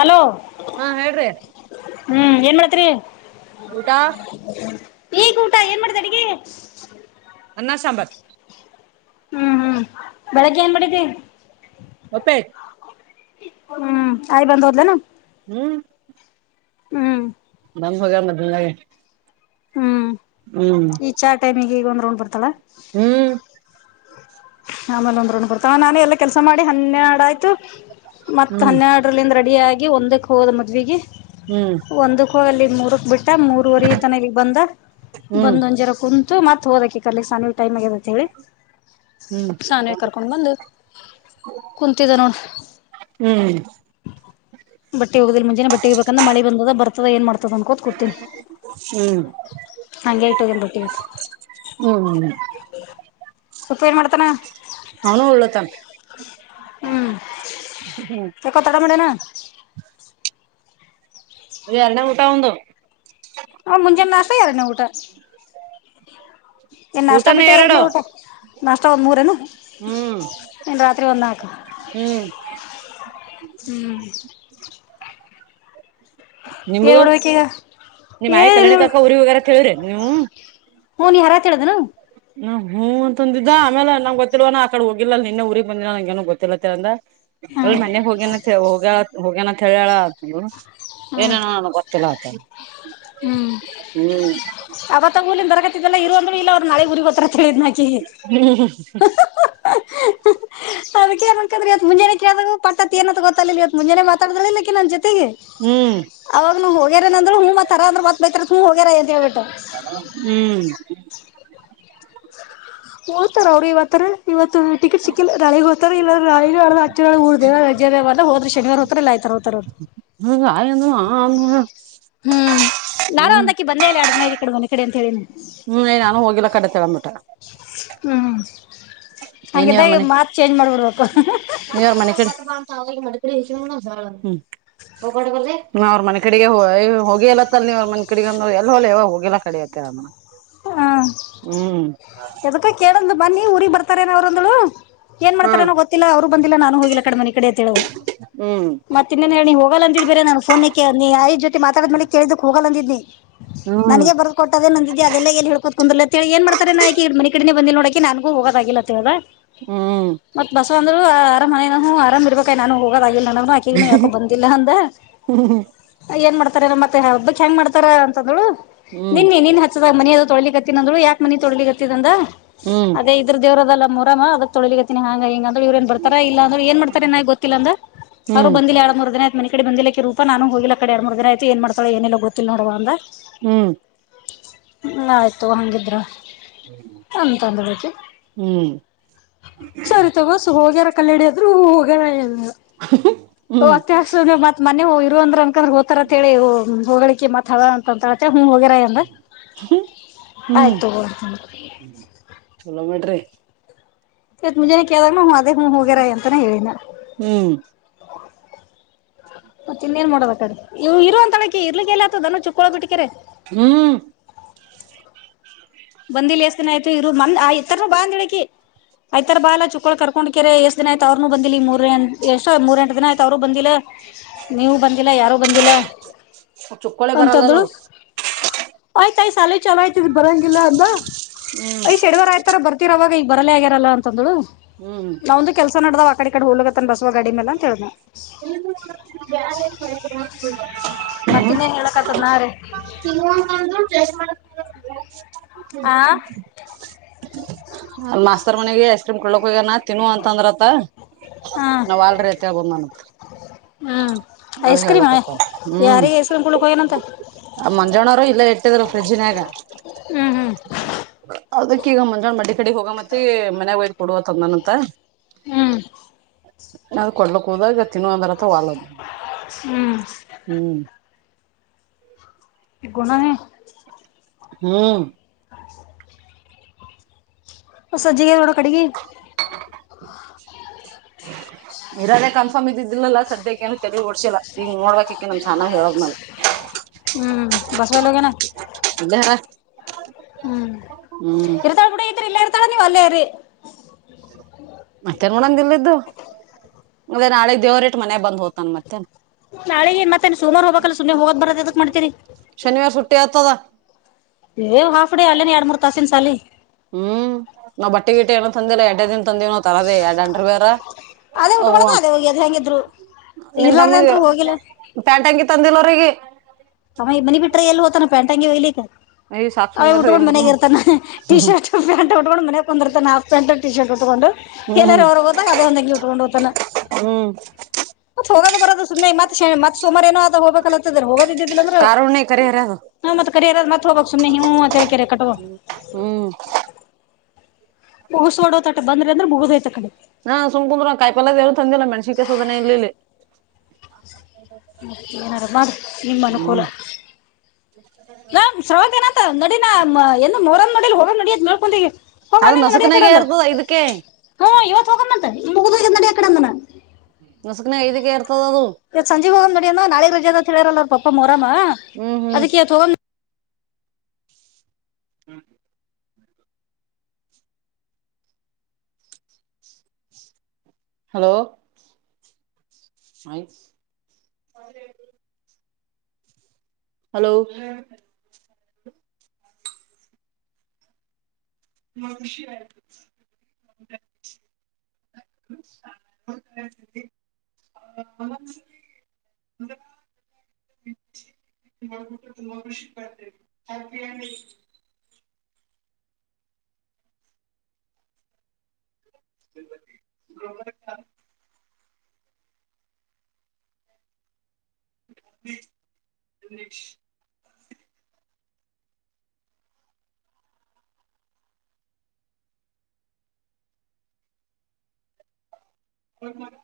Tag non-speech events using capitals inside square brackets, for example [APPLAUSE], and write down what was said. Hello ಹಾ ಹೇಳ್ರಿ ಹ್ಮ್ ಏನ್ ಮಾಡತ್ರಿ ಊಟಾ ಈಗ ಊಟ ಏನ್ ಮಾಡ್ದ ನಗೆ ಅನ್ನ ಸಾಂಬಾರ್ ಹ್ಮ್ ಹ್ಮ್ ಬೆಳಿಗ್ಗೆ ಏನ್ ಮಾಡಡಿದ ಒಪೆ [INAUDIBLE] ಹ್ಮ್ ಆಯ್ ಬಂದ್ ಹೋದ್ಲನ ಹ್ಮ್ [INAUDIBLE] ಹ್ಮ್ ನನ್ ಹಗ ಮದೆ [INAUDIBLE] ಹ್ಮ್ ಈ ಚಾ ಟೈಮಿಗೆ ಈಗ ಒಂದ್ಗೊಂಡ್ ಬರ್ತಲ್ಲಾ ಹ್ಮ್ ಆಮೇಲೆ ಒಂದ ರೌಂಡ್ ಬರ್ತವ ನಾನೇ ಎಲ್ಲ ಕೆಲ್ಸ ಮಾಡಿ ಹನ್ನೆರಡು ಆಯ್ತು ಮತ್ತ ಹ್ಮ್ ಹನ್ನೆರಡರಲ್ಲಿಂದ ರೆಡಿಯಾಗಿ ಒಂದಕ್ಕೆ ಹೋದಗಿ ಮದ್ವೆಗಿ ಹ್ಮ್. ಹೋ ಅಲ್ಲಿಗ್ ಮೂರಕ್ ಬಿಟ್ಟ ಮೂರವರೆ ತನ ಇಲ್ಲಿಗ್ ಬಂದ ಹ್ಮ್ ಬಂದ [UNINTELLIGIBLE] ಕುಂ ಮತ್ ಹೋದಕ ಕರ್ಲಿ ಸಾನಿ ಟೈಮ್ ಅಗೆದಾಂತ್ ಹೇಳಿ ಹ್ಮ್ ಸಾನ್ವಿ ಕರ್ಕೊಂಡ್ ಬಂದು. ಕುಂತಿದ್ದ ನೋಡ ಹ್ಮ್ ಹ್ಮ್ ಬಟ್ಟಿ ಮುಂಜೆ ಬಟ್ಟಿಗೆ ಬೇಕಂದ ಮಳೆ ಬಂದ ಬರ್ತದೆ ಏನ್ ಮಾಡತಾರೆ ತಗೊಂಡ್ ಕೋತ್ಕಡ್ತೀನಿ ಹ್ಮ್ ಹಂಗೆ ಟ್ಟೋಗಲ್ ಬಟ್ಟಿ ಹ್ಮ್ [INAUDIBLE] ಸಪ್ಪ ಏನ್ ಮಾಡ್ತಾನ ಅವನು ಒಳ್ಳ ತಾನ ಹ್ಮ್ ಚಕ್ಕ ತಟಾಮಡೆನಾ ಅ ಎರನೇ ಊಟಾವಂದ ಹ ಮುಂಜೆ ನಾ ನಾಷ್ಟಾ ಎರಡನೇ ಊಟ ಏ ನಾಷ್ಟ ಊಟನೇ ಬಿಟ್ಟೆ ಎರಡು ಎರನೇ ಊಟ ನಾಷ್ಟ ಒಂದ್ ಮೂರೇನು. ಹ್ಮ್ ಎನ್ ರಾತ್ರಿ ಒಂದ್ನನ್ಕಾ ಹ್ಮ್ ಹ್ಮ. ನಿಮ್ದ ಏನ್ ಮಾಡ್ಬೇಕೀಗ ನಿಮ್ಮ ಏನಿಲ್ಲ ನೋಡು ಆಯಿಕಲ್ಯಾಣಿಕಾಕ ಉರಿಗೋಗ್ಯಾರ್ ಅಂತ ಹೇಳಿರ್ ಏನ್ ನೀವು. ಹೊ ನಿವ್ ಹರಾ ಹೇಳ್ದನು. ಹ್ಮ್ ಹೂ ಅಂತಂದಿದ್ದ ಆಮೇಲೆ ನಂಗ್ ಗೊತ್ತಲ್ವ ನ ಆಕಡೆ ಹೋಗಿಲ್ಲ ನಿನ್ನೇ ಊರಿಗ್ ಬಂದಿಲ್ಲ ನಂಗೇನು ಗೊತ್ತಿಲ್ಲತೆ ಅಂದ. ಅವ್ಳು ಹ್ಮ್ ಮನೆಗ್ ಹೋಗೇನಂತೆ ಹೋಗ್ಯಾಳ ಹೋಗ್ಯಾನಂತ್ ಹೇಳ್ಯಾಳ ಏನೇನವ ನಾನೀಗ್ ಗೊತ್ತಿಲ್ಲ ಆತ ಹ್ಮ್ ಹ್ಮ್ ಅವತಂಗೂಲಿನ್ ಬರಕತ್ತಿದ್ವಲ್ಲ ಏನ್ ಇರು ಅಂದ್ರು ಇಲ್ಲ ಅವ್ರು ನಾಳೆ ಊರಿಗೋಗ್ತಾನ ಅಂತ ಹೇಳಿದ್ನಕಿ. ಅದಕ್ಕೆನಂಕಂಡ್ರೇನ್ ಮುಂಜನೆಕೇಳ್ದಗೂ [UNINTELLIGIBLE] ಏನಂತ ಗೊತಾಗ್ಲಿಲ್ ಇವತ್ ಮುಜೆನೆ ಮಾತಾಡಿದ್ರಲ ಇಕಿ ನನ್ ತೀ ಹ್ಮ್ ಅವಾಗನು ಹೋಗ್ಯಾರೆನಂದಳು ಹೂ ತರ ಅಂದ್ರ ಮತ್ ಬೈತಾರಂತ್ ಹೂ ಹೋಗ್ಯಾರ ಅಂತ ಹೇಳ್ಬಿಟ್ಟು. ಹೂ [UNINTELLIGIBLE] ಅವರು ಇವತ್ತರೆ ಇವತ್ ತು ಟಿಕೆಟ್ ಸಿಕ್ಕಿಲ್ಲ ನಾಳಿಗ್ ಹೋತಾರೆ ಇಲ್ಲ ನಾಳೆ ನಡ್ದ ಆಚೆನಡ್ದ ರಾಜೇದವಲ ಓದ್ರೆ ಶನಿವಾರ ಹೋತರ್ ಇಲ್ಲ ನಾಳಿತಾರ್ ಹತಾರ್. [UNINTELLIGIBLE] ಹ್ಮ್ ಯಾರ ಹ್ಮ್ ಒಂದಕಿ ಬಂದೆಯಿಲ್ ಎಲ್ಡ್ ದಿನ ಇಕಡೆ ಮನೆ ಕಡೆ ಅಂತ ಹೇಳಿನಿ. ಕಡ ತಗಂಬೂಟಾ. ಹ್ಮ್. ಏ ನೀವ್ರ ಹಂಗಿದ್ದಾಗ ಮನೆ ಇವ್ರ್ ಮಾತ್ ಚೇಂಜ್ ಮಾಡ್ಬಿಡ್ಬೇಕು. [UNINTELLIGIBLE] ಹೂ ಅವ್ರ ಮನೆ ಕಾಡಿಗೆ ಹೊ ಹೋಗಿಯಾಲಾತ್ಲ್ ನೀವು ಅವ್ರ ಮನಿ ಕಡಿಗೆ ಎಲ್ಲೋಗ್ಲಿ ಹೇಳವಾ ಹೋಗಿಲ್ಲ ಅಕಾಡಿ ತ್ [UNINTELLIGIBLE] ಮ. ಹಾ ಎದಕ್ಕ ಕೇಳಂದ್ಲು ಬಂದ್ನಿ ಊರಿಗ್ ಬರ್ತಾರೇನ ಅವ್ರು ಅಂದುಳು. ಏನ್ ಹಾ ಮಾಡ್ತಾರೆನೋ ಗೊತ್ತಿಲ್ಲ ಅವ್ರು ಬಂದಿಲ್ಲ ನಾನು ಹೋಗಿಲ್ಲ ಅಕಾಡಿ ಮನೆ ಕಡೆ ಅಂತ್ ಹೇಳನು. ಹ್ಮ್ ಮತ್ತೆನ್ನೇನ್ ಹೇಳಿ ಹೋಗಲ್ಲ ಅಂದಿದ್ ಬೇರೆ ನಾನು ಫೋನೇಗ್ ಆಯ್ ಜೊತೆ ಮಾತಾಡ ಮೇಲಿ ಕೇಳಿದುಕ್ ಹೋಗಲ್ ಅಂದಿದ್ನಿ. ಹ್ಮ್ ನನಿಗೆ ಬರ್ದು ಕೊಟ್ಟದೇ ಅಂದಿದಾಲ್. ಹೇ ಕೂತ್ ಕುಂದೂರ್ಲ್ ಅಂತ್ ಹೇಳಿ ಏನ್ ಮಾಡ್ತರೇನ ಅಕಿ ಈ ಮನೆ ಕಡನೆ ಬಂದಿಲ್ ನೋಡಕಿ ನಂಗು ಹೋಗೋಕಾಗಿಲ್ ಅಂತ್ ಹೇಳ್ದ. ಹ್ಮ್ ಮತ್ ಬಸ್ ಬಂದ್ರು ಅರಾಮ್ ಮನೆ ಆರಾಮ್ ಇರ್ಬೇಕಾಗ ನಾನು ಹೋಗ [UNINTELLIGIBLE] ಆಕಿ ಇನ್ನು ಯಾಕೋ ಬಂದಿಲ್ಲ ಅಂದ ಹ್ಮ್ ಏನ್ ಮಾಡ್ತ ಮತ್ತೆ ಹಬ್ಬಕ್ ಹೆಂಗ್ ಮಾಡ್ತಾರ ಅಂತಂದ್ಳು ಹ್ಮ್ ನಿನ್ನಿ ನಿನ್ ಮನಿ ಅದು ತೊಳಲಿಕ್ಕೆತ್ತಿನ್ ಅಂದ್ಳು ಯಾಕ್ ಮನಿ ತೊಳಿಲಿಕತಿದ್ ಅಂದೇ ಹ್ಮ್ ಅದೇ ಇದ್ರು ದೇವ್ರದಲ್ಲ. [UNINTELLIGIBLE] ಅದ ತೊಳಿಗತಿನಿ ಹಂಗ ಹಿಂ ಅಂದ್ರೆ ಇವ್ರಏನ್ ಬರ್ತಾರಾ ಇಲ್ಲ ಅಂದ್ರ ಏನ್ ಮಾಡ್ತರೇನ ಗೊತ್ತಿಲ್ಲ ಅಂದ ಅವರು ಹ್ಮ್ ಬಂದಿಲ್ಲ ಎರಡು ಮೂರು ದಿನ ಆಯ್ತ್ ಮನಿ ಕಡೆ ಬಂದಿಲ್ಲಕಿ ರೂಪ ನಾನು ಹೋಗಿಲ್ಲಕಡೆ ಎಡು ಮೂರು ದಿನ ಆಯ್ತು ಏನ್ ಮಾಡತಾಳ ಏನ ಗೊತ್ತಿಲ್ ನೋಡಾವ ಅಂದ. ಹ್ಮ್. ಹ್ಮ ಆಯ್ತು ಹಂಗಿದ್ರ. ಅಂತ ಅಂದಳಾಕಿ ಹ್ಮ್ ಸರಿ ತಗೋ. [UNINTELLIGIBLE] ಕಲ್ಲಡದ್ರು ಹೋಗೋಣ ಹ್ಮ್ ಹೊತ್ತೆ ಹಾಕ್ಸ್ರ ಮತ್ ಮ ಇಂದ್ರ ಹ್ರ ಹ್ತಾರಂತೇಳಿ ಹೋಗಳಿಕ್ಕೆ ಮತ್ ಹೋಗ್ಯಾರ್ ಅಂತ ಹೂ ಹೋಗ್ಯರ ಅಂದ ಹ್ಮ್ ಆಯ್ತು ತಗೋ ಅಂತಂದ್ರ ಚಲೋ ಮಾಡ್ರಿ ಇತ್ ಮುಂಜಾನ ಕೇಳದಾಗ ಅದೇ ಹ ಹೋಗ್ಯರ ಅಂತಾನ ಹೇಳಿದ ಹ್ಮ್ ಮತ್ ಇನ್ನೇನ್ ಮಾಡೋದತಗೇ ಇವ್ಳು ಇರು ಅಂತಳಾಕಿ ಇರ್ಲಿಕ್ಕೆ ಎಲ್ಲತದ ಚುಕ್ಕಳ ಬಿಟ್ಟಕಾರೆ. ಹ್ಮ್. ಬಂದಿಲ್ ಎಸ್ ದಿನ ಆಯ್ತು ಇರು ಮನ್ ಆ ಇತರ್ ಬಂದಿಲಕಿ. ಆಯ್ತಾರ ಬಾ ಚಿಕ್ಕೋಳ್ ಕರ್ಕೋಡೋಕೆರೆ ಎಷ್ಟ ದಿನ ಆಯ್ತು ಅವರುನು ಬಂದಿಲ್ಲ ಮೂರ ಎಷ್ಟೋ ಮೂರ ಎಂಟ ದಿನ ಆಯ್ತ ಅವ್ರು ಬಂದಿಲ್ಲ. ನೀವು ಬಂದಿಲ್ಲ ಯಾರು ಬಂದಿಲ್ಲ. ಹ ಚುಕೊಳೇ ಬರಲ್ಲಲೋ. ಆಯ್ತಾಯ್ ಶಾಲಿ ಚಲೋ ಆಯ್ತಿದ್ ಬರೊಂಗಿಲ್ಲ ಅಂದ ಹ್ಮ್ ಯ್ ಶನಿವಾರ ಆಯ್ತರ ಬರ್ತ್ ಅವಾಗ ಈಗ ಬರಲೇ ಆಗ್ಯರಲ್ಲ ಅಂತಂದಳು ಹ್ಮ್ ನಮ್ದು ಕೆಲಸ ನಡ್ದಾವ್ ಅಕಾಡಿಕಾಡಿ ಹೋಗತ್ತನ್ ಬಸವ ಗಡಿ ಮೇಲ್ಲ. [UNINTELLIGIBLE] ಮತ್ತಿನ್ನೇನ್ ಹೇಳಕತ್ತದ್ ನಾ ರೀ ತಿಗುವಂತಂದರು [UNINTELLIGIBLE] ಮಾಡ. [UNINTELLIGIBLE] ಆ ಅ ಮಾಸ್ತರ್ ಮನೆಗ ಐಸ್ ಕ್ರೀಮ್ ಕೊಡ್ಲಕ್ ಹೋಗ್ಯಾನ್ ತಿನ್ವ ಅಂತಂದ್ರತ್ತ ಹಾ ನಾವ್ ಅಲ್ರಿ ಆಗನ ಹ್ಮ್ ಅದು ಐಸ್ ಕ್ರೀಮ್ ಹೇಳಕತ್ತನ್ ಹ್ಮ್ ಯಾರಿಗೆ ಐಸ್ ಕ್ರೀಮ್ ಕುಡ್ಲಕ್ ಹೋಗ್ಯನಂತ ಆ ಮಂಜಣ್ಣರ ಇಲ್ಲ ಇಟ್ಟಿದ್ರು ಪ್ರೈಡ್ಜ್ನ್ಯಾಗ ಹ್ಮ್ ಅದಕ್ಕೀಗ ಮುಂಜಾನೆ ಮಡಿ ಕಡೆ ಹೋಗ ಮತ್ತೆ ಮನೆ ಒಯ ಕೊಡುವ ತಂದನಂತ ಹ್ಮ್ ಏನಾರ್ ಕೊಡ್ಲಕ್ ಹೋದಾಗ ತಿನ್ನವ ಅಂದ್ರತ್ರ ವಲ್ದ ಹ್ಮ್ ಗುಣಾ ಹ್ಮ್ ಸಜಿಗೆ ನೋಡ ಕಡಿಗಿ [INAUDIBLE] ಇರದೇ ಕನ್ಫರ್ಮ್ ಇದ್ದಿದ್ದಿಲ್ಲಲ್ಲಾ ಸದ್ಯಕ್ಕ ಏನು ತಲೆ ಓಡ್ ಇಲ್ಲ ನಿಂಗ್ ನೋಡ್ಬೇಕ ಅಕಿ ನಮ್ ಸಣ್ಣವ ಹೇಳದ್ಮೇಲೆ ಬಸವಲ್ಲ ಹೋಗ್ಯಾನ್ ಇಲ್ಲೇ ಹ್ಮ್ ಹ್ಮ್ ಇರ್ತಾಳ ಬಿಡು ಈ್ರ ಇಲ್ಲ ಇರ್ತಾಳ ನೀವ್ ಅಲ್ಲೇರಿ ಮತ್ತೆ ನೋಡಂಗಲ್ಿದ್ದು ಮದೆ ನಾಳೆ ದೇವ್ರ ಇಟ್ಟ ಮನೆ ಬಂದ್ ಹೋ್ತನ್ ಮತ್ತೆ ನಾಳಗ ಮತ್ತೆ ಸೋಮಾರ ಹೋಗಕಲ್ಲ ಸುಮ್ಮನೆ ಹೋಗದ ಬರದ ಏನ್ ಮಾಡ್ತೀರಿ ಶನಿವಾರ ಸುಟಿ ಆತದ ಏ ಹಾಫ್ ಡೇ ಅಲ್ಲೇನೆ ಎರಡ್ ಮೂರ್ ತಾಸಿನ ಸಾಲಿ ಹ್ಮ್ ನಾವ ಬಟ್ಟೆ ಗೀಟ ಏನ ತಂದಿಲ್ಲ ತಂದೆನೋ ತರದೇ ಎಡ ಅಂಡರ್ ವೇರ್ ಅದೇ ಉಟ್ಕೊಳದ ಅದೇ ಒಗ್ಯೋದು ಹೆಂಗಿದ್ರು ನಿಮ್ ಇರ್ಲಾರ್ದೆ ತಮ್ಮಗೆ ಅಂತ್ರು ಹೋಗಿಲ್ಲ ಪ್ಯಾಂಟ್ ಅಂಗಿ ತಂದಿಲ್ಲ ಅವ್ರಿಗಿ ಟ್ರೆ ಎಲ್ಲಿ ಹೋತಾನ ಪ್ಯಾಂಟಂಗಿ ಒಯ್ಲಿಕ್ಕ ಸಾಕ್ ಅಯ್ ಸುಮ್ನಿರಿ ಉಟ್ಕೊಂಡ್ ಇವ್ರುನು ಮನ್ಯಾಗಿರ್ತಾನೆ ಟಿ ಹ್ಮ್ ಶರ್ಟ್ ಪ್ಯಾಂಟ್ ಉಟ್ಕೊಂಡ್ ಮನ್ಯಾಗ್ ಕುಂದುರ್ತಾನ ಹಾಫ್ ಪ್ಯಾಂಟ್ ಟೀ ಶರ್ಟ್ ಉಟ್ಕೊಂಡ್ ಎಲ್ಲರ ಹ್ಮ್ ಹೊರ್ಗ್ ಹೋದಾಗ ಅದೇ ಒಂದಂಗಿ ಉಟ್ಕೊಂಡ್ ಹೋಗ್ತಾನ ಹ್ಮ್ ಮತ್ ಹೋಗದು ಬರದು ಸುಮ್ನೆ ಮತ್ ಶನಿ ಮತ್ ಸೋಮಾರ ಏನೋ ಅತಗ್ ಹೋಗ್ಬೇಕ ಅಂತಿದ್ ಹೋಗದ ಇದ್ದಿದಿಲ್ಲ ಅಂದ್ರ ಕಾರುಣ್ಯ ಕರಿ ಇ ಹರ್ಯ ಅದು ನಾ ಮತ್ ಕರಿಯಾರ್ ಮತ್ತ್ ಹೋಗ್ಬೇಕ್ ಸುಮ್ನೆ ಹಂತಳ್ಕರೆ ಕಟ್ಟುವ ಹ್ಮ್ ಮುಗುಸಕೊಂಡ ಒತಟಿ ಬಂದ್ರಿ ಅಂದ್ರ್ ಮುಗುದ್ ಹೋಯ್ತ್ ಆಕಡೆ ಹಾ ಸುಮ್ಕುಂದ್ರು ಕಾಯಿ ಪಲ್ಲ ಎನು ತಂದಿಲ್ಲ ಮೆಣ್ಸಿಕಾಯ್ ಸುದನೆ ಇಲ್ಲ ಇಲ್ಲಿ ಮ ಏನಾರು ಮಾಡು ನಿಮ್ಮನುಕೂಲ ಹ್ಮ್ ನಾ ಶ್ರವಂತೇನಂತ ನಡಿನ ಮ ಎಂದು ಮೊಹರಂ ನೋಡಿಲ್ ಹೋಗಮ್ ನಡಿ ಅದ್ ಮೇಲ್ಕಂದ್ರಿಗೆ ಅದ ನಸುಕನಾಗೆ ಇರ್ತದ ಐದಕೆ ಹು ಇವತ್ ಹೋಗಮಂತೆ ಮುಗದೋಗ್ಯಾದ ನಡಿ ಆಕಡೆ ಅಂದನ ನಸಕ್ನ ಐದಗೆರ್ತ ಇವತ್ ಸಂಜಿಗ್ ಹೋಗಮ್ ನಡಿಯನ ನಾಳೆ ರಜೆ ಅದ ಅಂತೇಳ್ಯಾರಲ್ಲಾ ಅವ್ರ್ ಪಪ್ಪ ಮೋರಾಮ ಹ್ಮ್ ಹ್ಮ್ ಅದಕ್ಕೆ ತ್ ಹೋಗಮ್ [UNINTELLIGIBLE] ಹ್ಮ ಹಲೋ ಆಯ್ತ್ ಸ್ [INAUDIBLE] ಹಲೋ ಬ ಖುಷಿಯಾಯ್ತು ಥ್ಯಾಂಕ್ಸ್ [UNINTELLIGIBLE] ಮುಂದ [UNINTELLIGIBLE] [UNINTELLIGIBLE] [UNINTELLIGIBLE] [INAUDIBLE] ಫೋನ್ ಮಾಡು